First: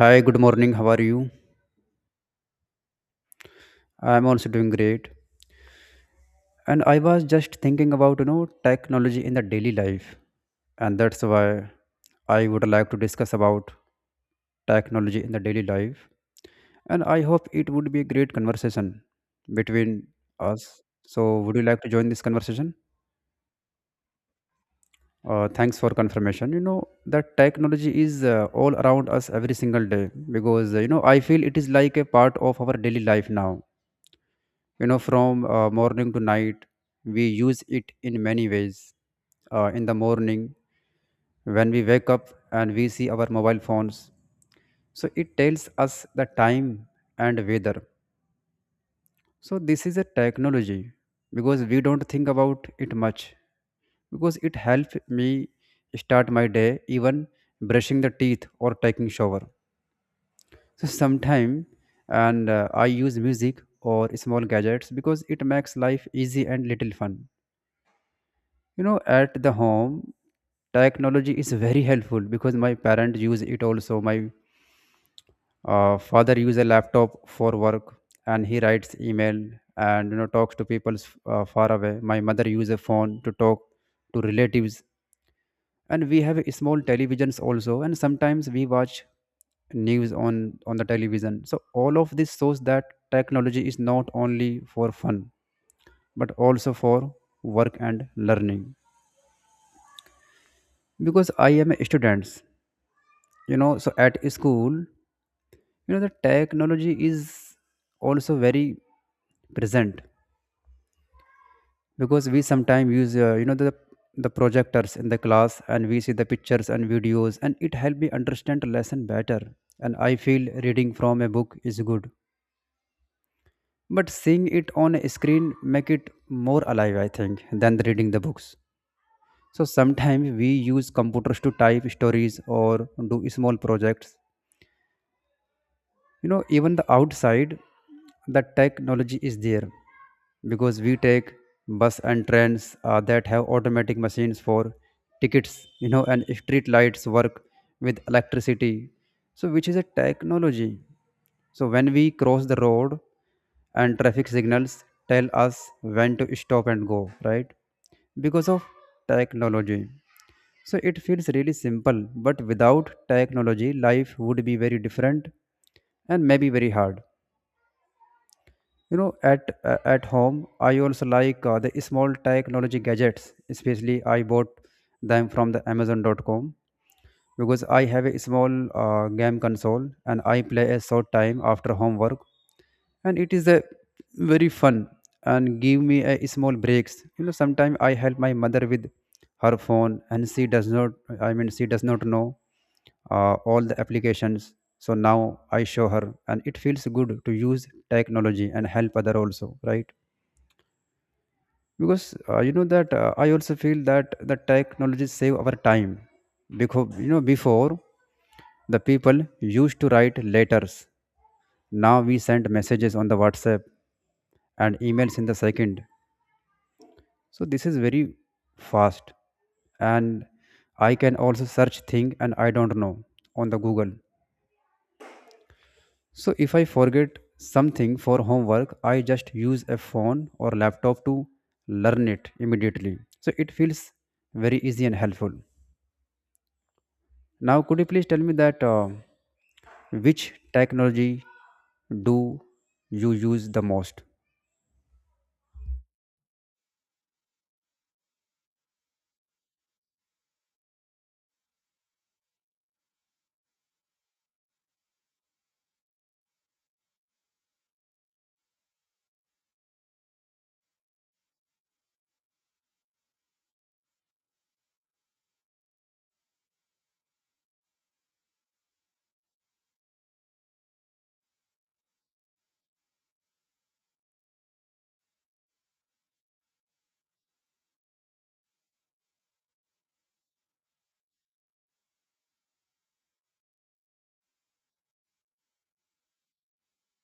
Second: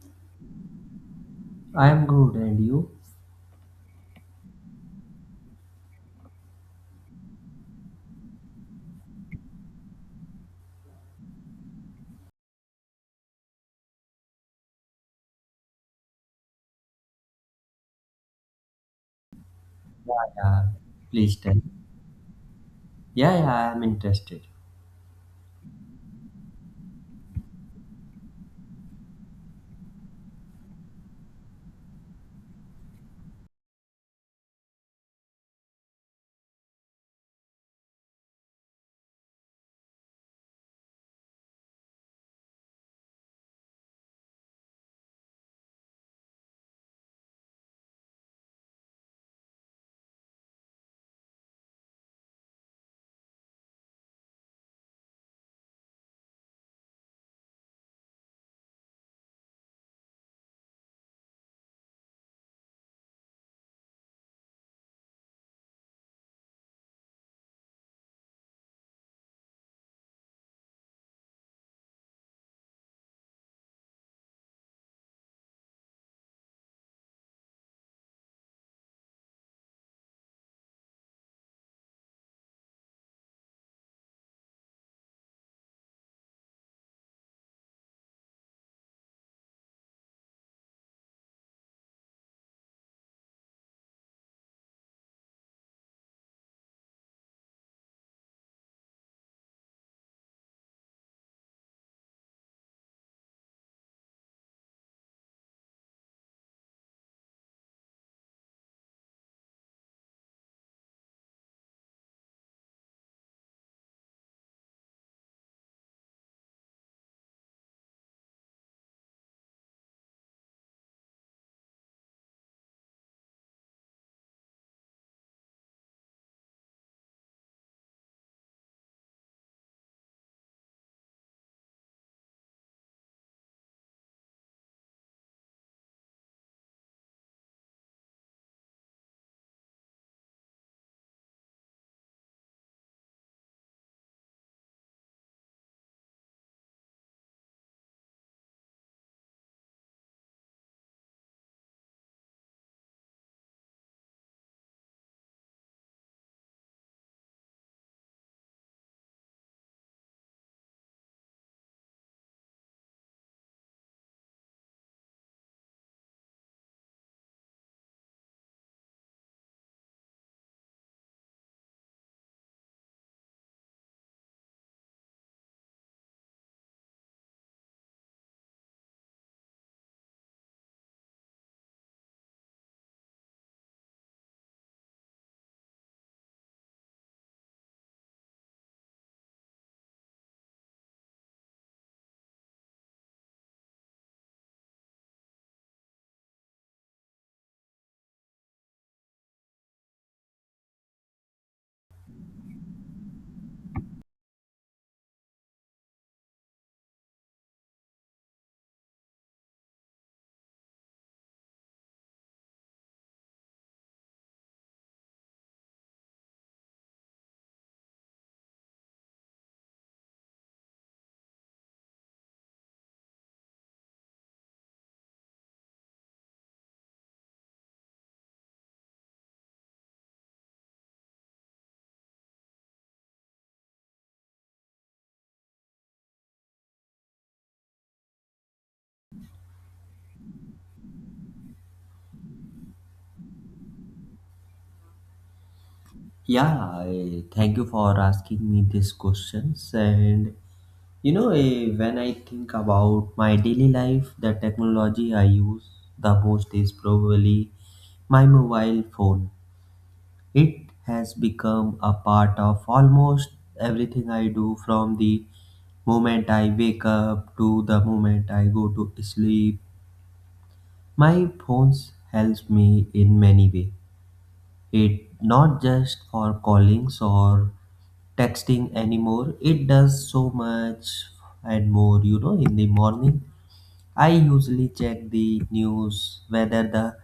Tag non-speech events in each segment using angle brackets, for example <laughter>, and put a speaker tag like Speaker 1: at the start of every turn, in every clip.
Speaker 1: Hi, good morning. How are you?
Speaker 2: I am good, and you?
Speaker 1: I'm also doing great. And I was just thinking about, you know, technology in the daily life. And that's why I would like to discuss about technology in the daily life. And I hope it would be a great conversation between us.
Speaker 2: Please
Speaker 1: So, would
Speaker 2: tell.
Speaker 1: you like to join this conversation?
Speaker 2: Yeah, yeah, I am interested.
Speaker 1: Thanks for confirmation. You know that technology is all around us every single day because you know I feel it is like a part of our daily life now, you know, from morning to night we use it in many ways. In the morning when we wake up and we see our mobile phones, so it tells us the time and weather. So this is a technology because we don't think about it much, because it helped me start my day. Even brushing the teeth or taking shower, so sometime and I use music or small gadgets because it makes life easy and little fun. You know, at the home, technology is very helpful because my parents use it also. My father use a laptop for work and he writes email and, you know, talks to people far away. My mother use a phone to talk to relatives, and we have small televisions also, and sometimes we watch news on the television. So all of this shows that technology is not only for fun but also for work and learning. Because I am a student, you know, so at school, you know, the technology is also very present, because we sometimes use you know the projectors in the class and we see the pictures and videos and it help me understand lesson better. And I feel reading from a book is good, but seeing it on a screen make it more alive, I think, than the reading the books. So sometimes we use computers to type stories or do small projects. You know, even the outside, the technology is there because we take bus and trains that have automatic machines for tickets, you know, and street lights work with electricity, so which is a technology. So when we cross the road and traffic signals tell us when to stop and go, right, because of technology. So it feels really simple, but without technology, life would be very different and maybe very hard. You know, at home, I also like the small technology gadgets. Especially, I bought them from the Amazon.com because I have a small game console and I play a short time after homework, and it is a very fun and give me a small breaks. You know, sometimes I help my mother with her phone and she does not, I mean, she does not know all the applications, so now I show her and it feels good to use technology and help other also, right? Because you know that I also feel that the technology save our time, because, you know, before, the people used to write letters. Now we send messages on the whatsapp and emails in the second, so this is very fast. And I can also search thing and I don't know on the google. So if I forget something for homework I just use a phone or laptop to learn it immediately, so it feels very easy and helpful. Now could you please tell me that which technology do you use the most?
Speaker 2: Yeah, thank you for asking me these questions. And you know, when I think about my daily life, the technology I use the most is probably my mobile phone. It has become a part of almost everything I do from the moment I wake up to the moment I go to sleep. My phones helps me in many ways. It not just for callings or texting anymore. It does so much and more. You know, in the morning, I usually check the news, whether the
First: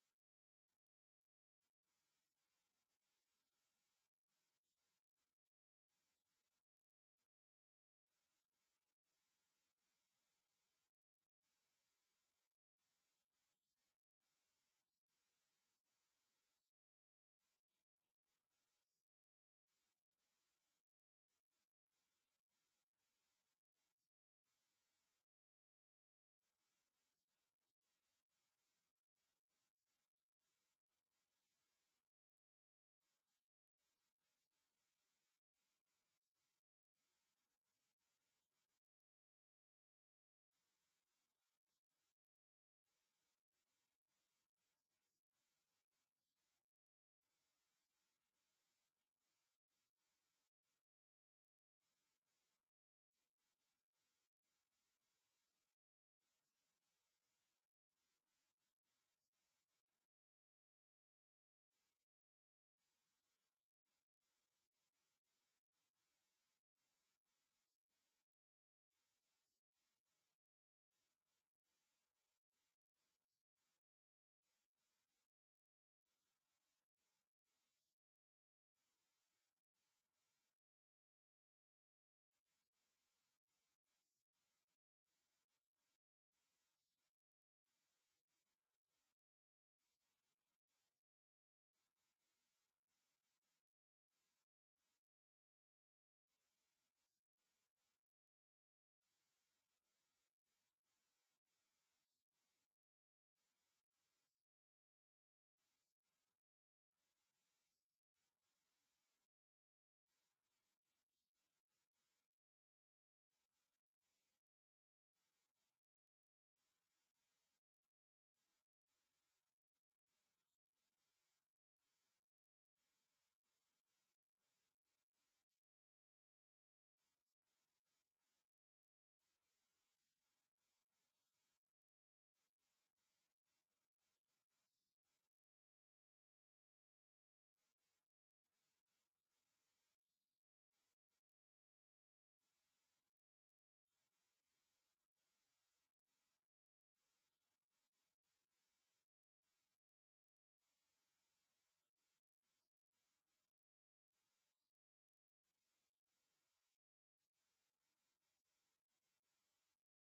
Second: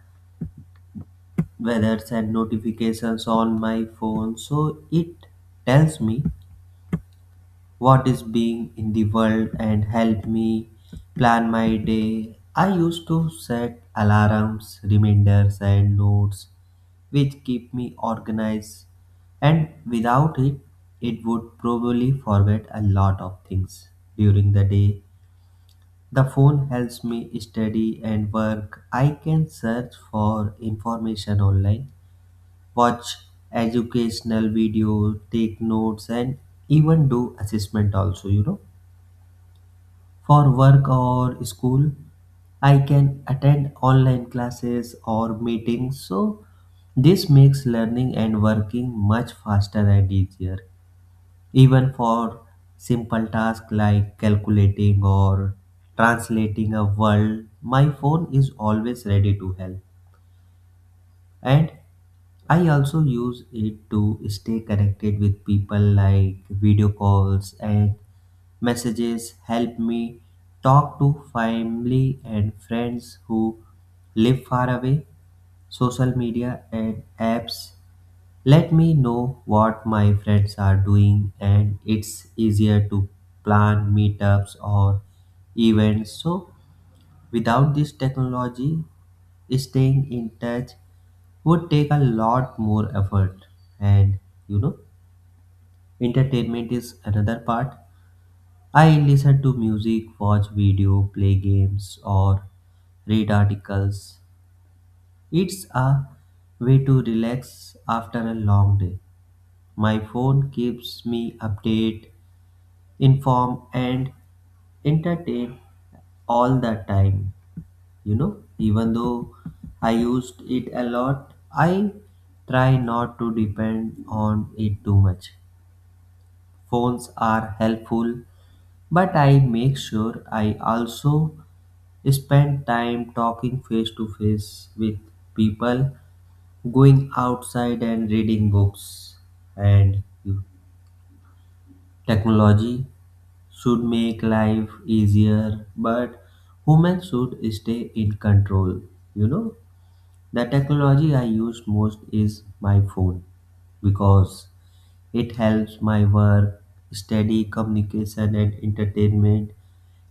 Speaker 2: weathers and notifications on my phone. So it tells me what is being in the world and help me plan my day. I used to set alarms, reminders, and notes which keep me organized, and without it, it would probably forget a lot of things during the day. The phone helps me study and work. I can search for information online, watch educational videos, take notes, and even do assessment also, you know for work or school, I can attend online classes or meetings, so this makes learning and working much faster and easier. Even for simple tasks like calculating or translating a word, my phone is always ready to help. And I also use it to stay connected with people like video calls and messages help me talk to family and friends who live far away. Social media and apps let me know what my friends are doing, and it's easier to plan meetups or events. So, without this technology, staying in touch would take a lot more effort. And you know, entertainment is another part I listen to music, watch video, play games, or read articles. It's a way to relax after a long day. My phone keeps me update, informed, and entertained all the time. You know, even though I used it a lot, I try not to depend on it too much. Phones are helpful, but I make sure I also spend time talking face to face with people, going outside and reading books. And technology should make life easier, but humans should stay in control. You know, the technology I use most is my phone because it helps my work, study, communication, and entertainment.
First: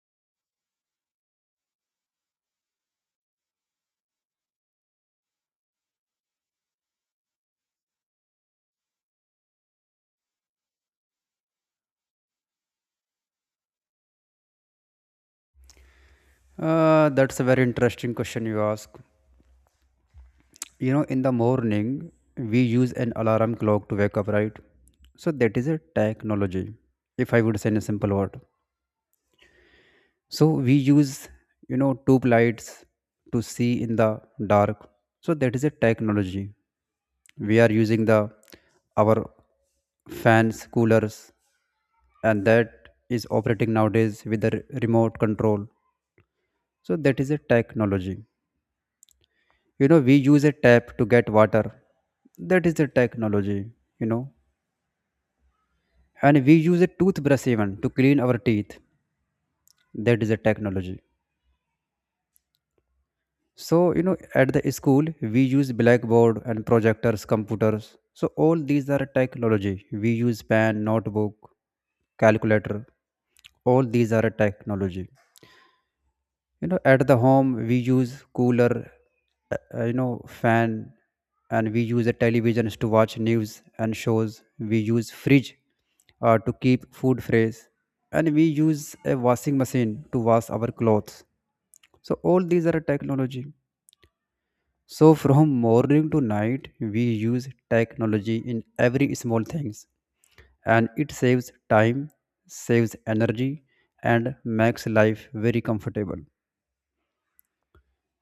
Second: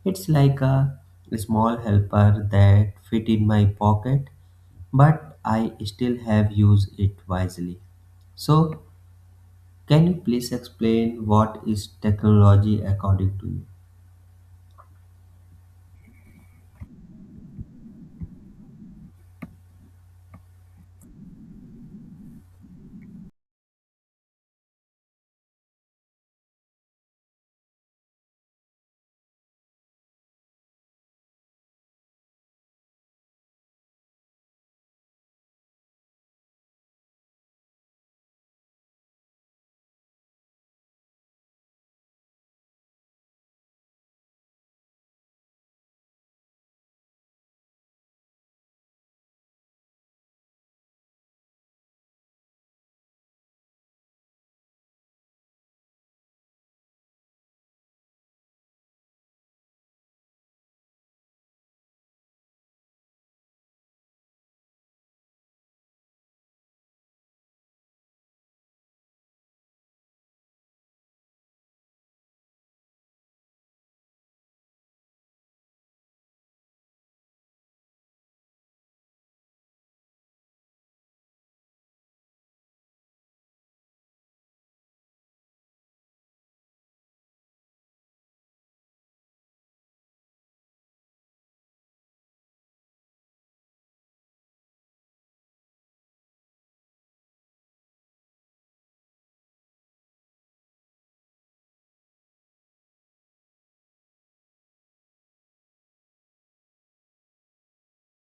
Speaker 2: It's like a small helper that fit in my pocket, but I still have used it wisely. So, can you please explain what is technology according to you?
Speaker 1: That's a very interesting question you ask. You know, in the morning, we use an alarm clock to wake up, right? So that is a technology, if I would say in a simple word. So we use, you know, tube lights to see in the dark. So that is a technology. We are using the our fans, coolers, and that is operating nowadays with the remote control. So that is a technology. You know, we use a tap to get water, that is the technology. You know, and we use a toothbrush even to clean our teeth, that is a technology. So, you know, at the school, we use blackboard and projectors, computers, so all these are technology. We use pen, notebook, calculator, all these are a technology. You know, at the home, we use cooler, you know, fan, and we use the televisions to watch news and shows. We use fridge to keep food fresh, and we use a washing machine to wash our clothes. So all these are technology. So from morning to night we use technology in every small things, and it saves time, saves energy, and makes life very comfortable.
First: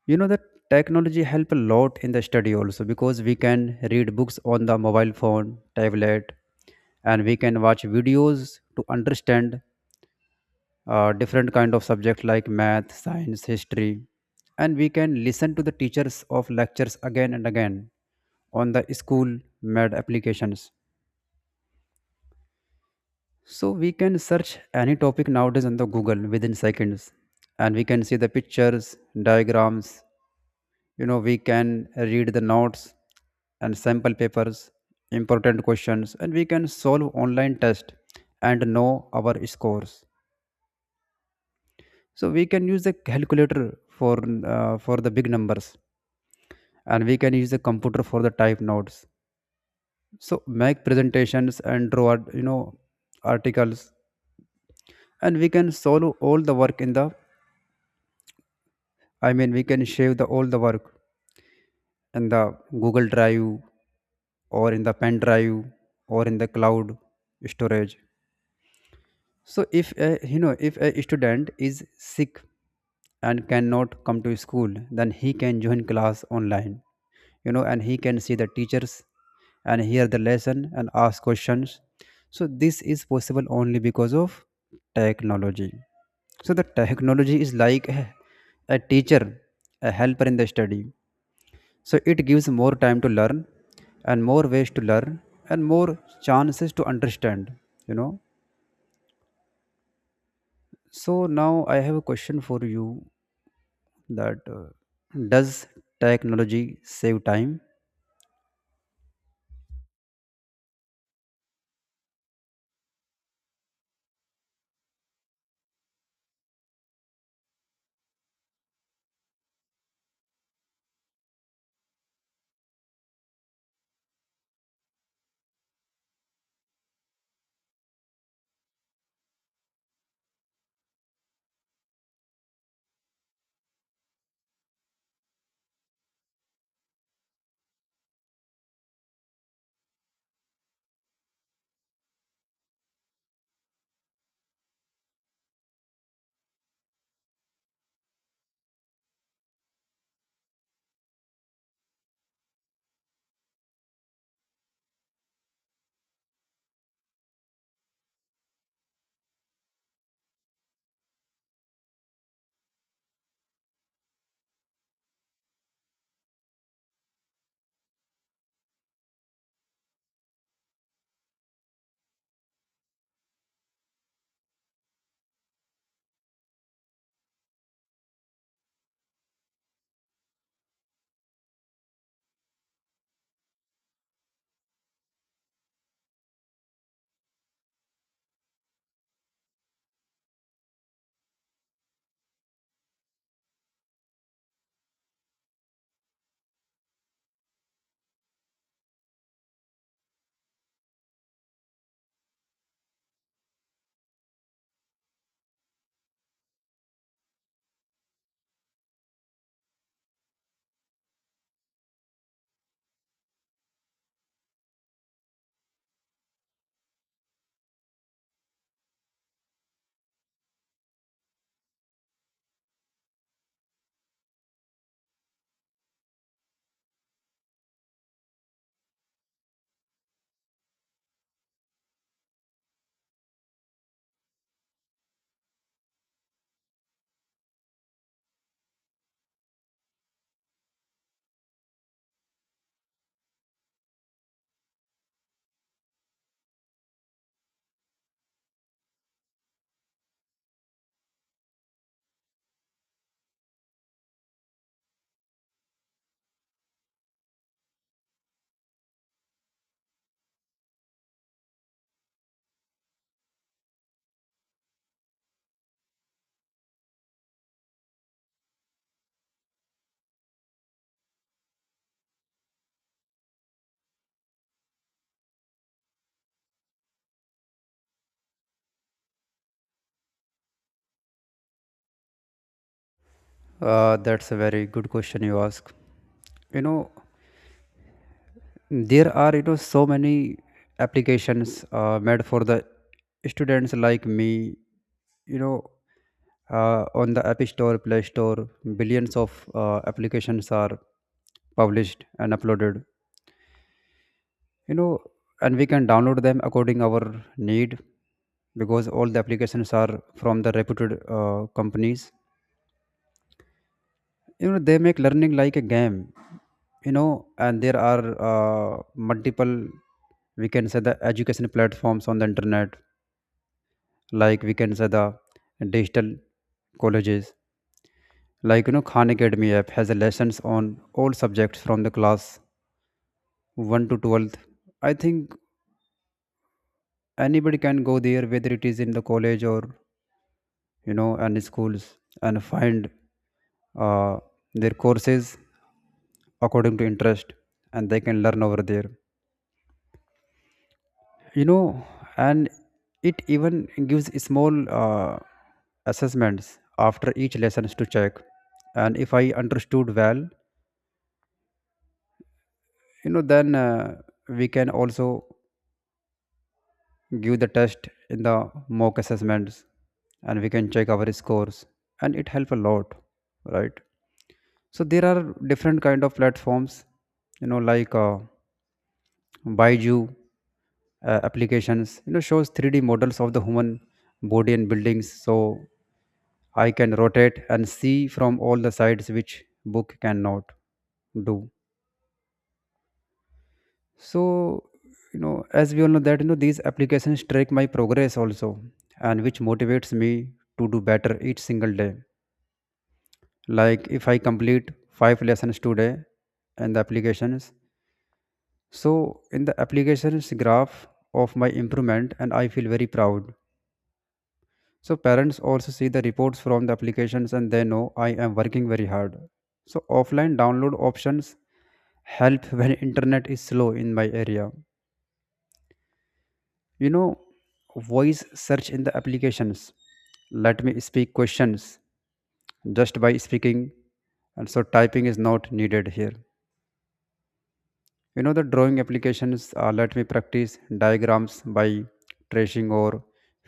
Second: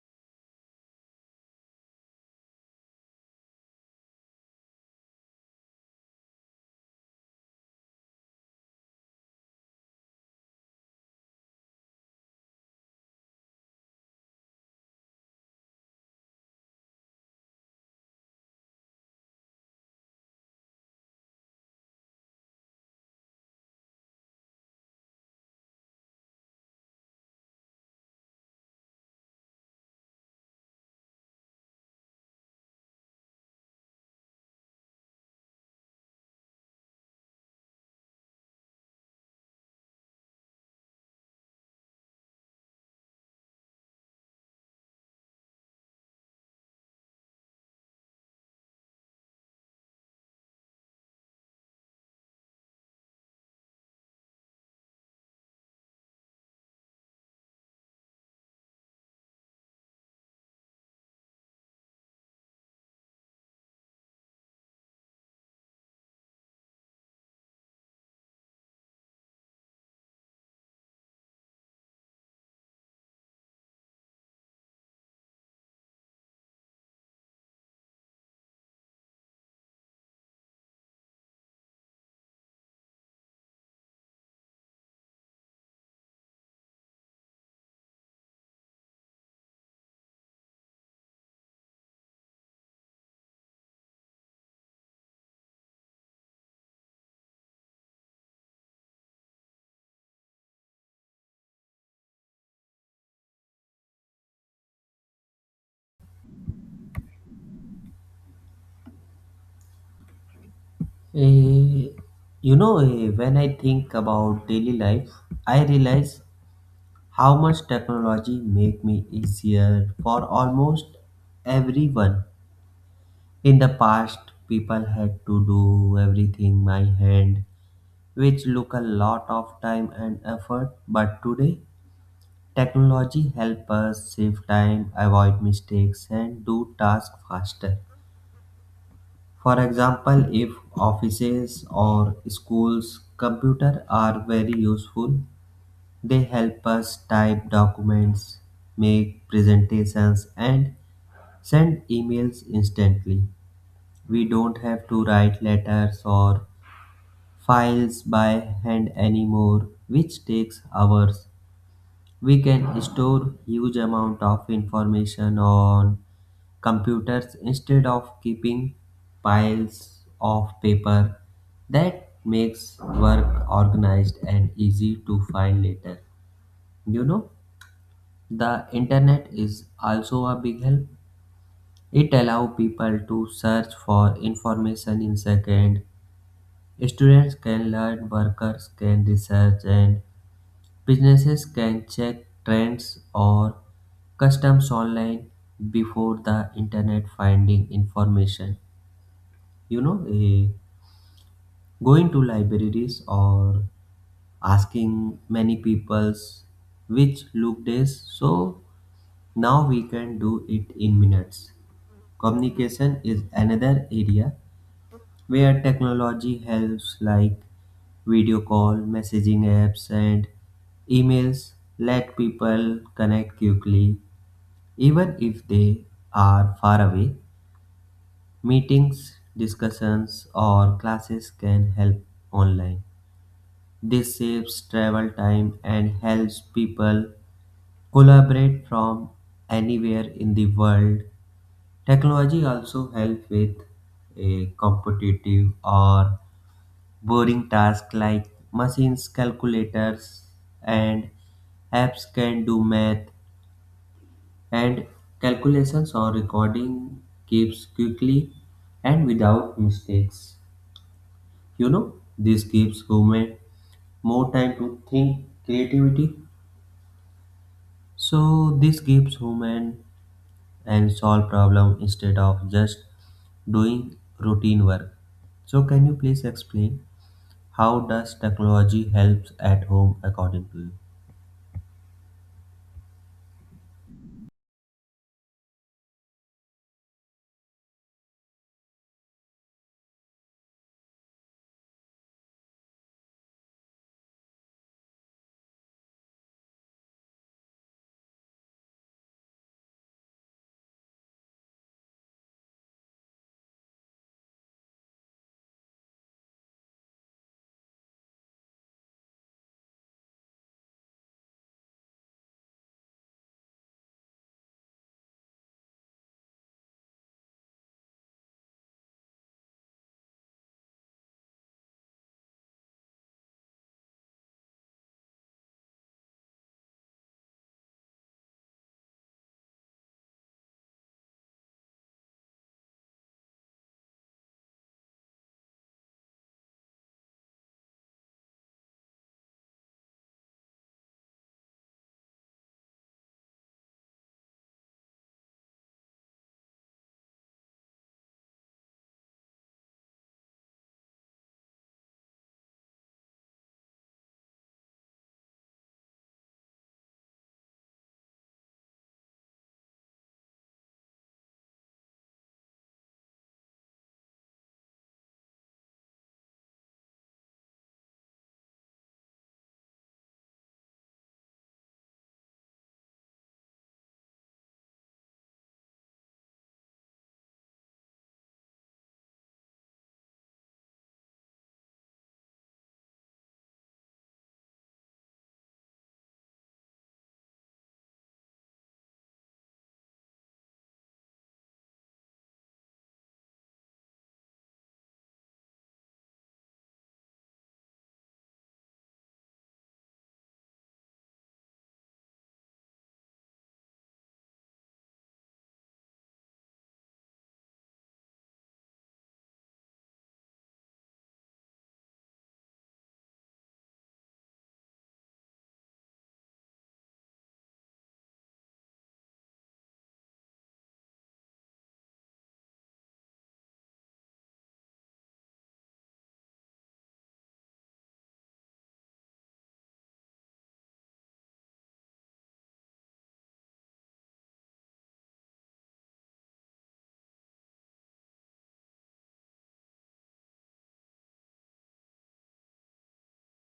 Speaker 1: You know that technology help a lot in the study also, because we can read books on the mobile phone, tablet, and we can watch videos to understand different kind of subject like math, science, history. And we can listen to the teachers of lectures again and again on the school made applications. So we can search any topic nowadays on the google within seconds, and we can see the pictures, diagrams. You know, we can read the notes and sample papers, important questions, and we can solve online test and know our scores. So we can use the calculator for for the big numbers, and we can use the computer for the type notes, so make presentations and draw you know articles. And we can solve all the work in the, I mean, we can shave the all the work in the google drive, or in the pen drive, or in the cloud storage. So if a, you know, if a student is sick and cannot come to school, then he can join class online. You know, and he can see the teachers and hear the lesson and ask questions. So this is possible only because of technology. So the technology is like a teacher, a helper in the study. So it gives more time to learn, and more ways to learn, and more chances to understand, you know. So now I have a question for you that does technology save time?
Speaker 2: Eh, you know, when I think about daily life, I realize how much technology make me easier for almost everyone. In the past, people had to do everything by hand, which took a lot of time and effort. But today, technology helps us save time, avoid mistakes, and do tasks faster. For example, if offices or schools' computer are very useful, they help us type documents, make presentations, and send emails instantly. We don't have to write letters or files by hand anymore, which takes hours. We can store huge amount of information on computers instead of keeping piles of paper. That makes work organized and easy to find later. You know, the internet is also a big help. It allows people to search for information in second. Students can learn, workers can research, and businesses can check trends or customs online before the internet finding information. You know, going to libraries or asking many people's which look days. So now we can do it in minutes. Communication is another area where technology helps like video call, messaging apps, and emails let people connect quickly even if they are far away. Meetings, discussions, or classes can help online. This saves travel time and helps people collaborate from anywhere in the world. Technology also helps with a competitive or boring tasks like machines, calculators, and apps can do math and calculations or recording keeps quickly and without mistakes. You know, this gives human more time to think creativity. So this gives human and solve problem instead of just doing routine work. So can you please explain how does technology helps at home according to you?
Speaker 1: That's a very good question you ask. You know, there are, you know, so many applications made for the students like me, you know, on the app store, play store, billions of applications are published and uploaded. You know, and we can download them according our need, because all the applications are from the reputed companies. You know, they make learning like a game. You know, and there are uh, multiple, we can say the education platforms on the internet, like we can say the digital colleges, like, you know, khan academy app has a lessons on all subjects from the class 1 to 12th, I think. Anybody can go there, whether it is in the college or, you know, and schools, and find uh, their courses according to interest, and they can learn over there. You know, and it even gives small assessments after each lessons to check and if I understood well. You know, then we can also give the test in the mock assessments, and we can check our scores, and it help a lot, right? So there are different kind of platforms, you know, like baiju applications, you know, shows 3D models of the human body and buildings, so I can rotate and see from all the sides, which book cannot do. So, you know, as we all know that, you know, these applications track my progress also, and which motivates me to do better each single day. Like if I complete 5 lessons today in the applications, so in the applications graph of my improvement, and I feel very proud. So parents also see the reports from the applications and they know I am working very hard. So offline download options help <laughs> when internet is slow in my area you know Voice search in the applications let me speak questions just by speaking, and so typing is not needed here. You know, the drawing applications let me practice diagrams by tracing or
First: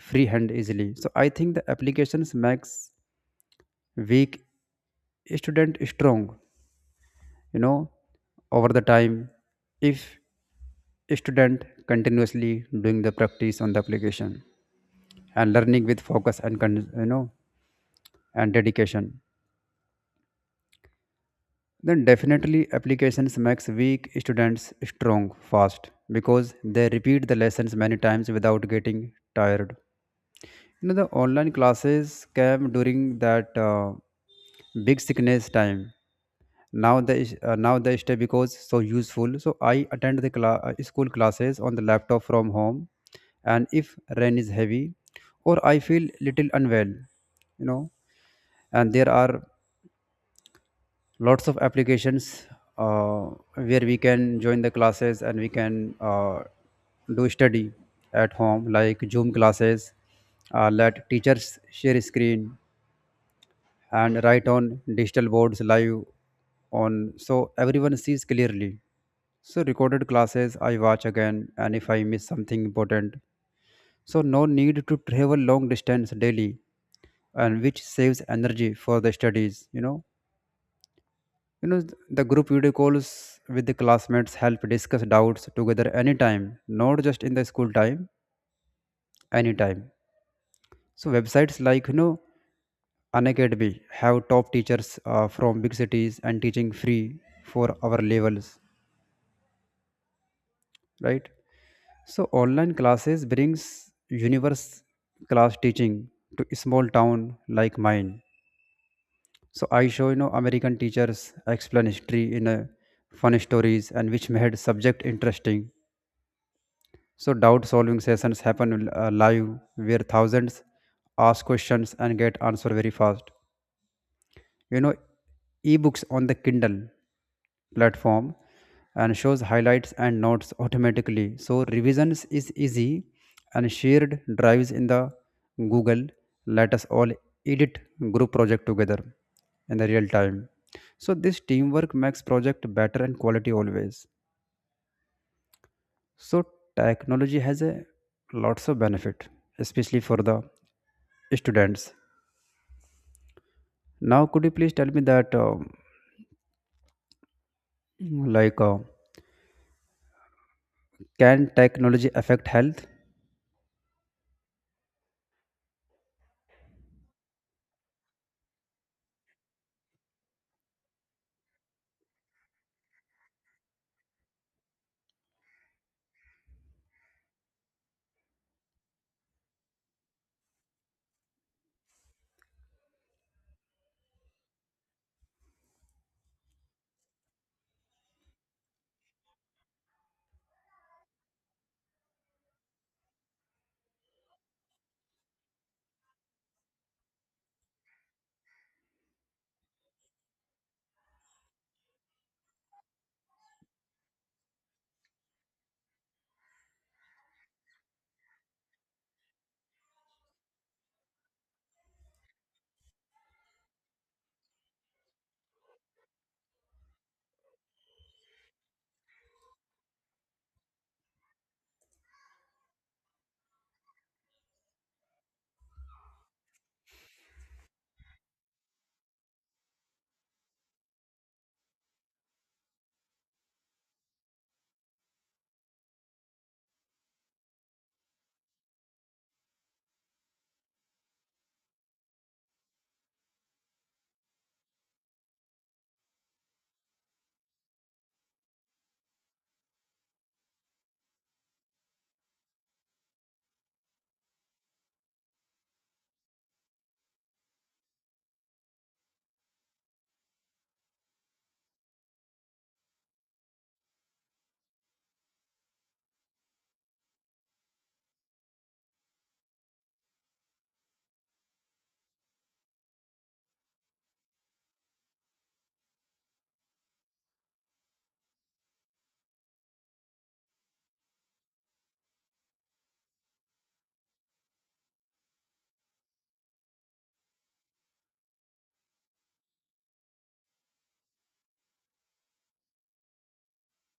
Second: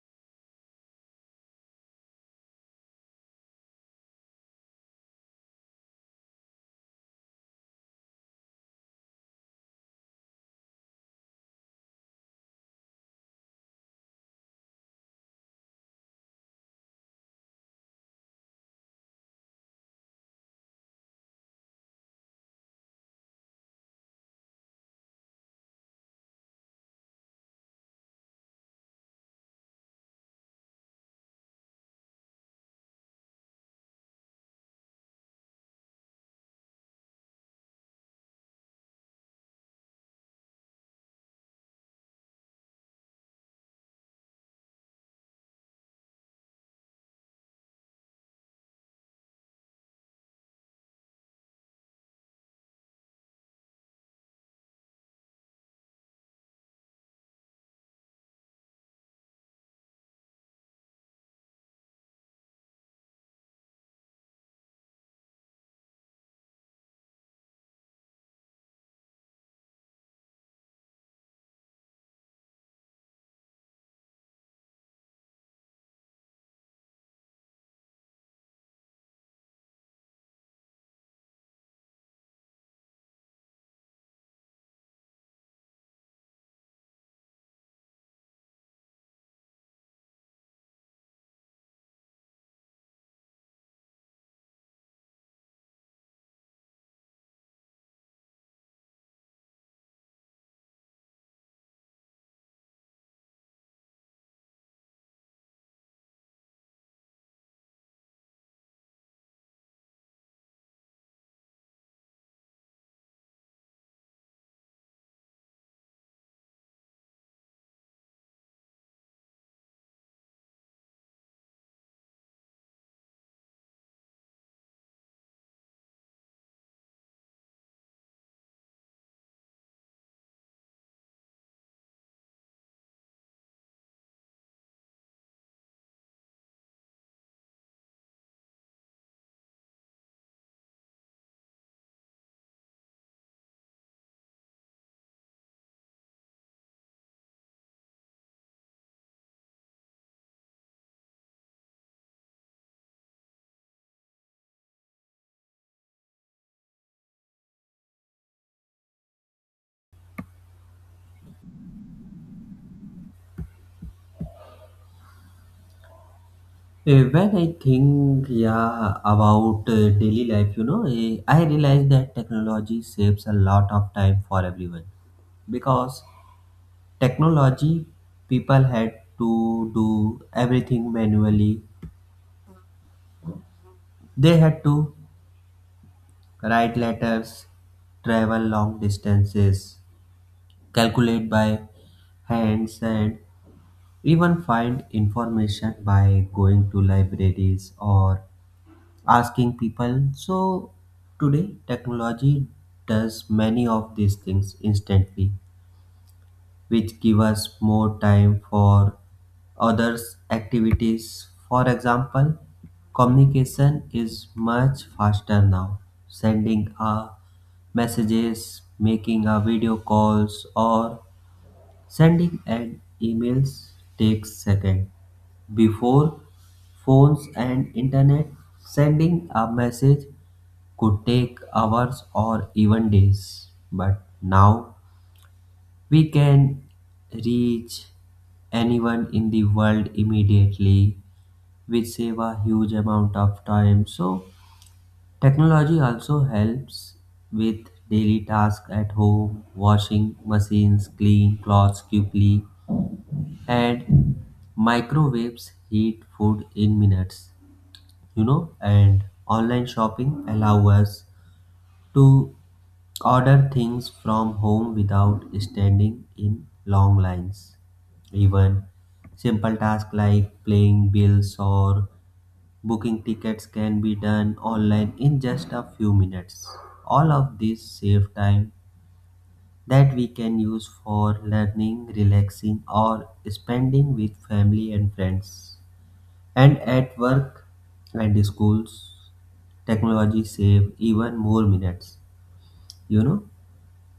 Speaker 1: freehand easily. So I think the applications makes weak student strong you know over the time. If student continuously doing the practice on the application and learning with focus and and dedication, then definitely applications makes weak students strong fast because they repeat the lessons many times without getting tired. You know, the online classes came during that big sickness time. Now now they stay because so useful. So I attend the school classes on the laptop from home, and if rain is heavy or I feel little unwell, you know. And there are lots of applications uh, where we can join the classes and we can do study at home, like Zoom classes let teachers share screen and write on digital boards live, on so everyone sees clearly. So recorded classes I watch again and if I miss something important, so no need to travel long distance daily, and which saves energy for the studies. You know, the group video calls with the classmates help discuss doubts together anytime, not just in the school time, anytime. So websites like Unacademy have top teachers from big cities and teaching free for our levels, right? So online classes brings universe class teaching to a small town like mine. So I show, you know, American teachers explain history in a fun stories, and which made subject interesting. So doubt solving sessions happen live, where thousands ask questions and get answer very fast. You know, ebooks on the Kindle platform and shows highlights and notes automatically. So revisions is easy, and shared drives in the Google let us all edit group project together in the real time. So this teamwork makes project better and quality always. So technology has a lots of benefit, especially for the students. Now, could you please tell me that, like, uh, can technology affect health?
Speaker 2: Eh, when I think, yeah, about daily life, you know, I realize that technology saves a lot of time for everyone because technology people had to do everything manually. They had to write letters, travel long distances, calculate by hands, and even find information by going to libraries or asking people. So today, technology does many of these things instantly, which give us more time for others' activities. For example, communication is much faster now. Sending a messages, making a video calls, or sending an email takes seconds. Before phones and internet, sending a message could take hours or even days. But now we can reach anyone in the world immediately, which save a huge amount of time. So technology also helps with daily tasks at home, washing machines, clean clothes quickly and microwaves heat food in minutes, you know, and online shopping allow us to order things from home without standing in long lines, even simple tasks like paying bills or booking tickets can be done online in just a few minutes. All of this save time that we can use for learning, relaxing, or spending with family and friends. And at work and schools, technology save even more minutes. You know,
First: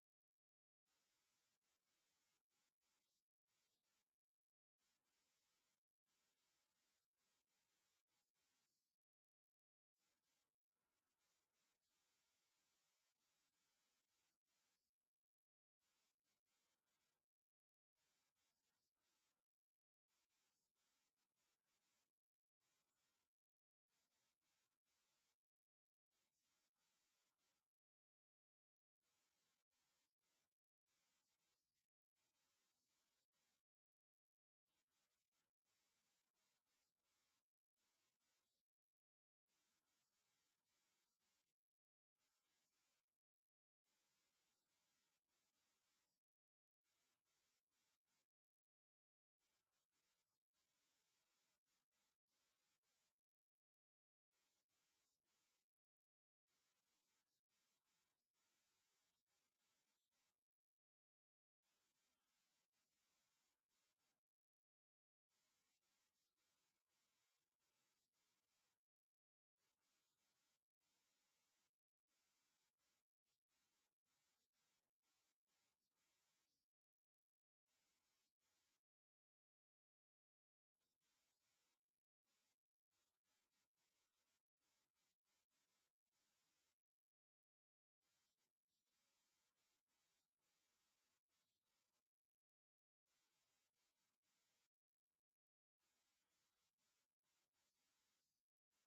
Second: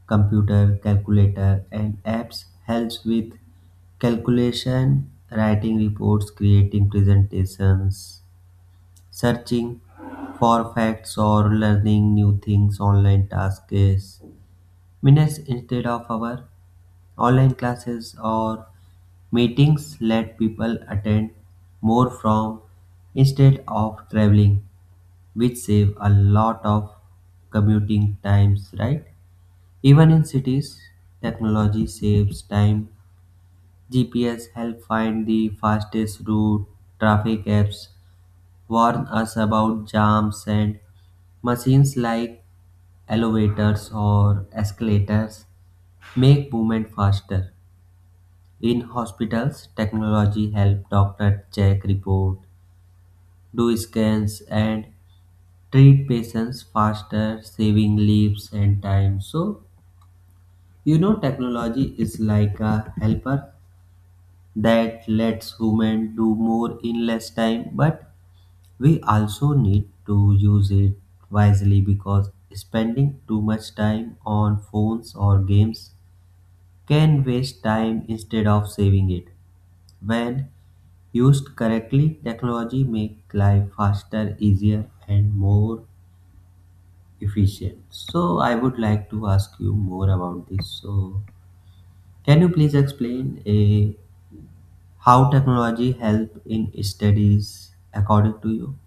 Speaker 2: computer, calculator, and apps helps with calculation, writing reports, creating presentations, searching for facts or learning new things online tasks minutes instead of hours. Online classes or meetings let people attend more from instead of traveling, which save a lot of commuting times, right? Even in cities, technology saves time. GPS help find the fastest route, traffic apps warn us about jams and machines like elevators or escalators make movement faster. In hospitals, technology helps doctors check reports, do scans, and treat patients faster, saving lives and time. So, you know, technology is like a helper that lets humans do more in less time, but we also need to use it wisely because spending too much time on phones or games can waste time instead of saving it. When used correctly, technology make life faster, easier, and more efficient. So I would like to ask you more about this. So can you please explain a how technology help in studies according to you?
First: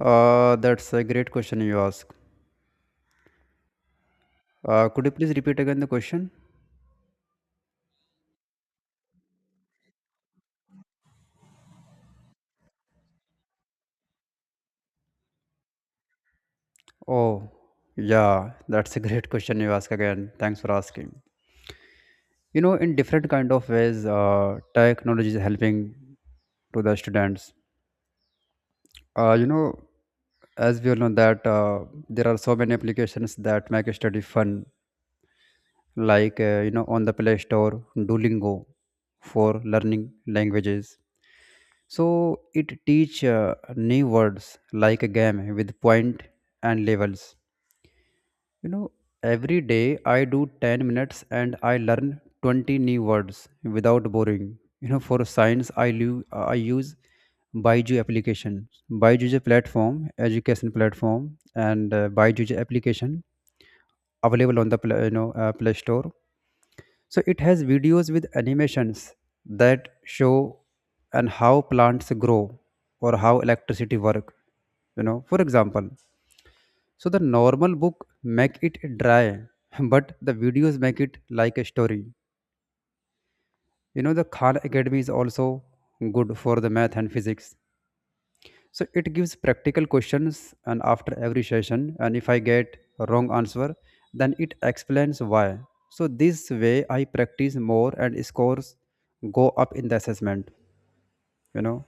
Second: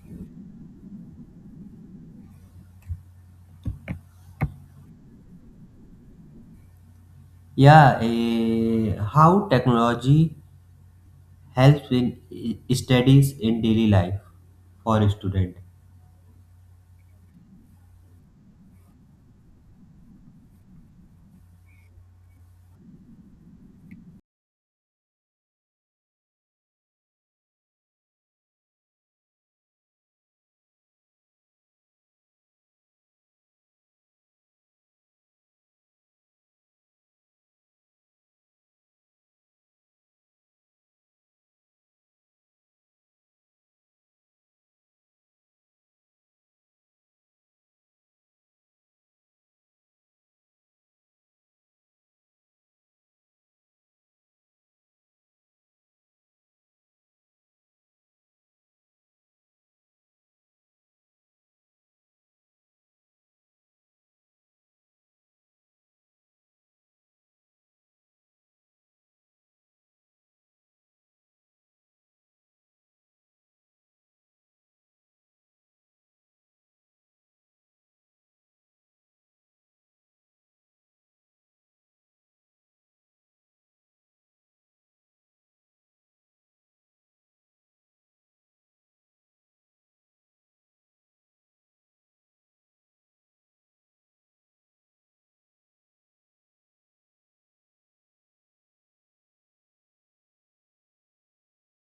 Speaker 1: That's a great question you ask. Could you please repeat again the question?
Speaker 2: Yeah, how technology helps in studies in daily life for a student.
Speaker 1: Oh, yeah, that's a great <laughs> question you ask again. Thanks for asking. You know, in different kind of ways, technology is helping to the students. You know, as we all know that, there are so many applications that make study fun, like, you know, on the Play Store, Duolingo for learning languages. So it teach new words like a game with point and levels. You know, every day I do 10 minutes and I learn 20 new words without boring. You know, for science, I use Baiju application. Baiju is a platform, education platform, and Baiju is a application available on the Play Store. So it has videos with animations that show and how plants grow or how electricity work. You know, for example, so the normal book make it dry, <laughs> but the videos make it like a story. You know, the Khan Academy is also good for the math and physics. So it gives practical questions and after every session, and if I get wrong answer, then it explains why. So this way I practice more and scores go up in the assessment, you know.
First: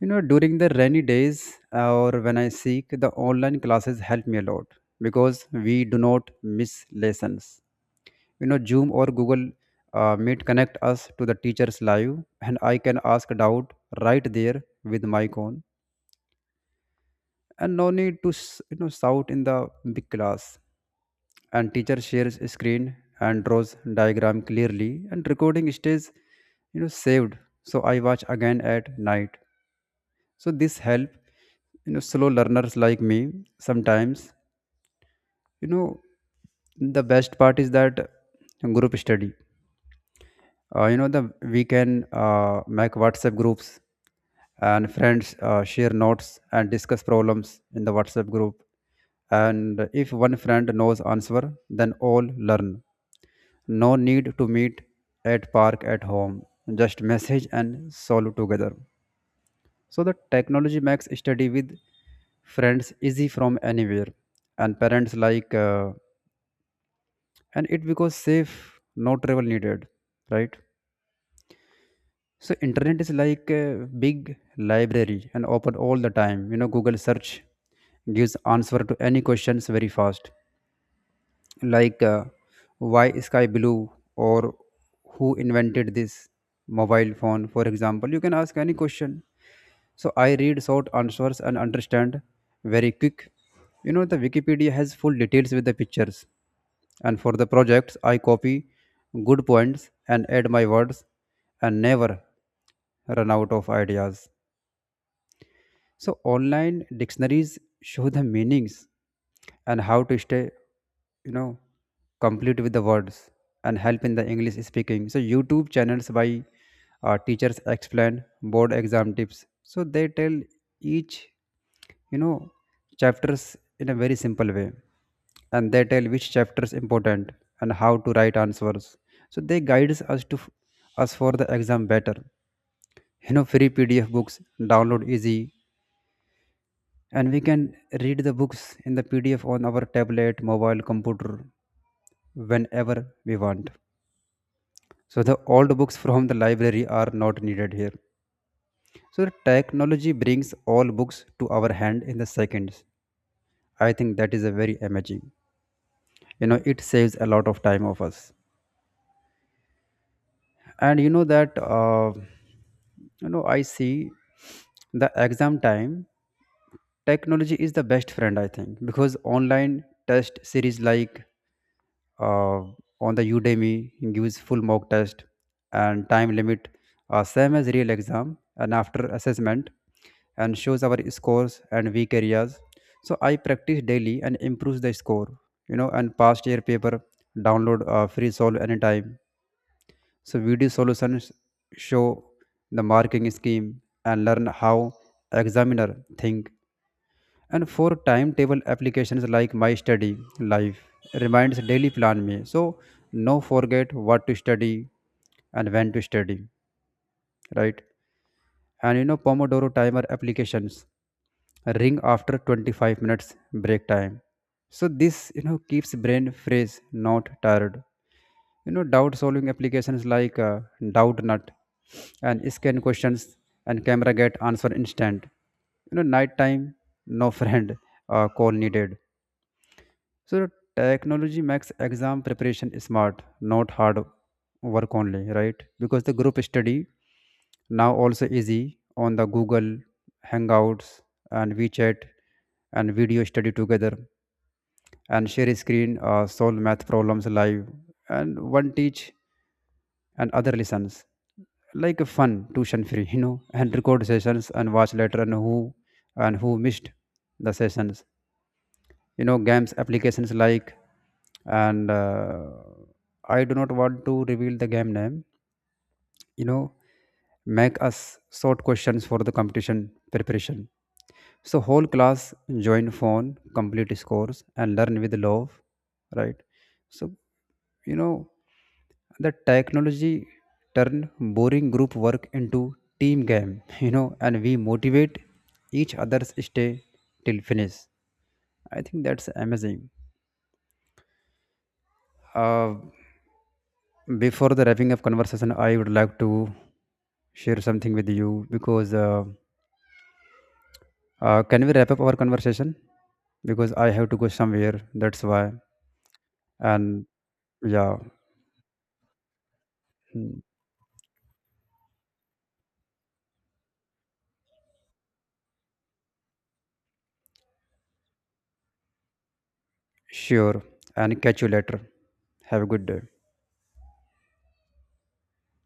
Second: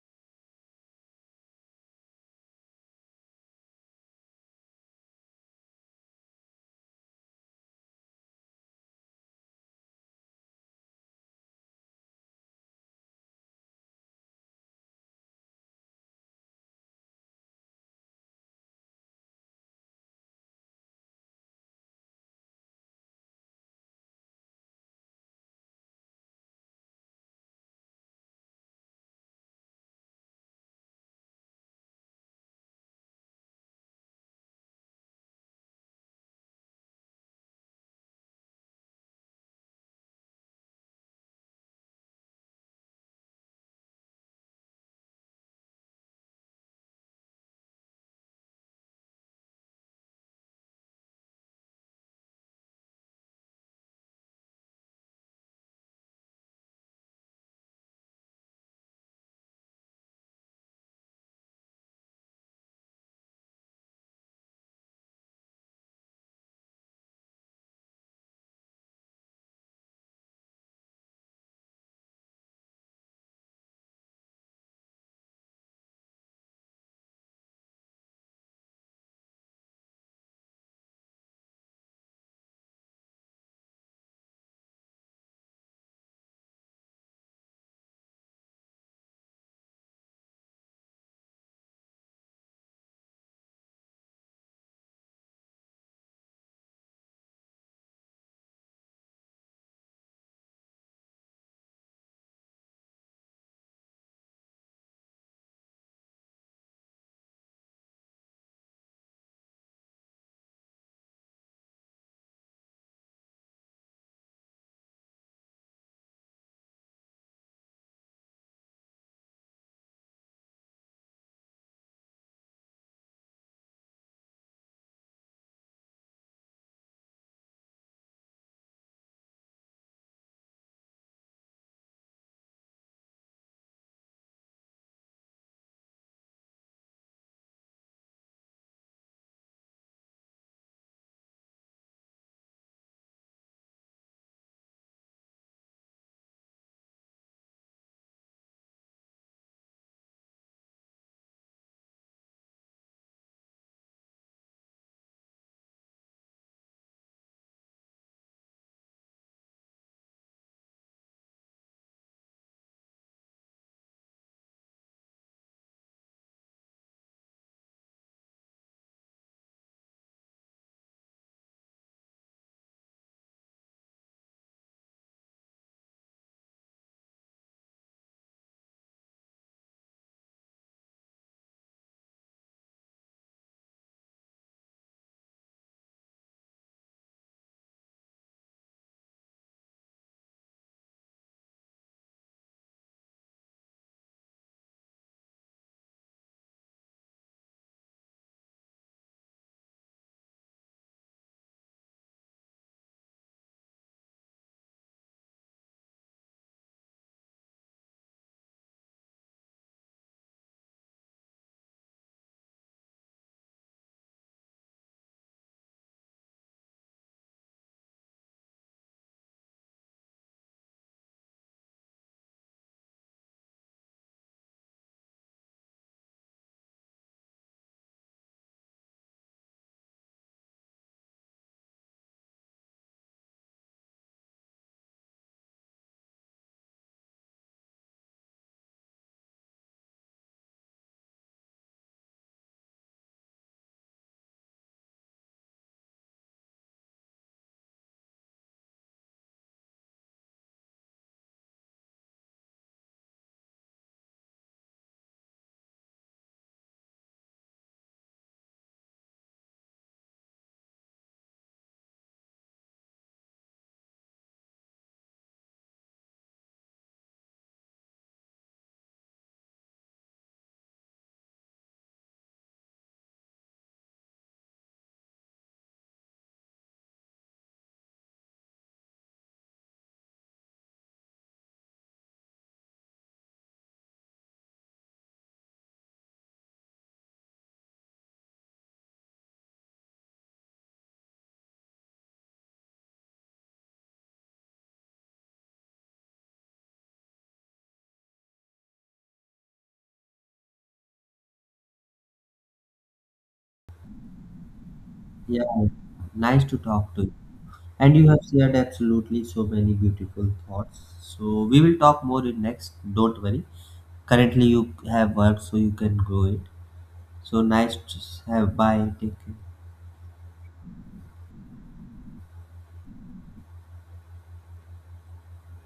Speaker 1: You know, during the rainy days or when I seek, the online classes help me a lot because we do not miss lessons. You know, Zoom or Google Meet connect us to the teachers live, and I can ask doubt right there with my phone, and no need to shout in the big class. And teacher shares screen and draws diagram clearly, and recording stays, you know, saved. So I watch again at night. So this help, you know, slow learners like me sometimes, you know. The best part is that group study. You know, the we can make WhatsApp groups, and friends share notes and discuss problems in the WhatsApp group. And if one friend knows answer, then all learn. No need to meet at park at home. Just message and solve together. So the technology makes study with friends easy from anywhere, and parents like and it because safe, no travel needed, right? So internet is like a big library and open all the time. You know, Google search gives answer to any questions very fast, like, why sky blue, or who invented this mobile phone, for example. You can ask any question. So I read short answers and understand very quick. You know, the Wikipedia has full details with the pictures, and for the projects I copy good points and add my words, and never run out of ideas. So online dictionaries show the meanings and how to stay, you know, complete with the words, and help in the English speaking. So YouTube channels by teachers explain board exam tips. So they tell each, you know, chapters in a very simple way, and they tell which chapter is important and how to write answers. So they guides us to us for the exam better. You know, free PDF books download easy, and we can read the books in the pdf on our tablet mobile computer whenever we want. So the old books from the library are not needed here. So the technology brings all books to our hand in the seconds. I think that is a very amazing. You know, it saves a lot of time of us. And you know that, uh, you know, I see the exam time, technology is the best friend I think, because online test series like, uh, on the Udemy, gives full mock test and time limit, same as real exam, and after assessment, and shows our scores and weak areas. So I practice daily and improves the score. You know, and past year paper download free solve anytime. So video solutions show the marking scheme and learn how examiner think. And for timetable applications like my study life reminds daily plan me, so no forget what to study and when to study, right? And you know, pomodoro timer applications ring after 25 minutes break time, so this, you know, keeps brain fresh, not tired. You know, doubt solving applications like, doubt nut, and scan questions and camera get answer instant. You know, night time, no friend call needed. So technology makes exam preparation smart, not hard work only, right? Because the group study now also easy on the Google Hangouts and WeChat, and video study together and share screen, solve math problems live, and one teach and other listens. Like a fun tuition free, <laughs> you know, and record sessions and watch later, and who missed the sessions. You know, games applications like and I do not want to reveal the game name, you know, make us sort questions for the competition preparation. So whole class join phone, complete scores and learn with love, right? So, you know, the technology turn boring group work into team game, <laughs> you know, and we motivate each others stay till finish. I think that's amazing. Uh, Before the wrapping up conversation, I would like to share something with you because can we wrap up our conversation? Because I have to go somewhere. That's
Speaker 2: Yeah,
Speaker 1: why.
Speaker 2: nice to talk to
Speaker 1: And
Speaker 2: you. And
Speaker 1: yeah,
Speaker 2: you have shared absolutely so many beautiful
Speaker 1: mm,
Speaker 2: thoughts. So we will talk more in next. Don't worry. Currently you have work, so you can grow it. So nice to have. Bye. Take care.
Speaker 1: sure. And catch you later. Have a good day.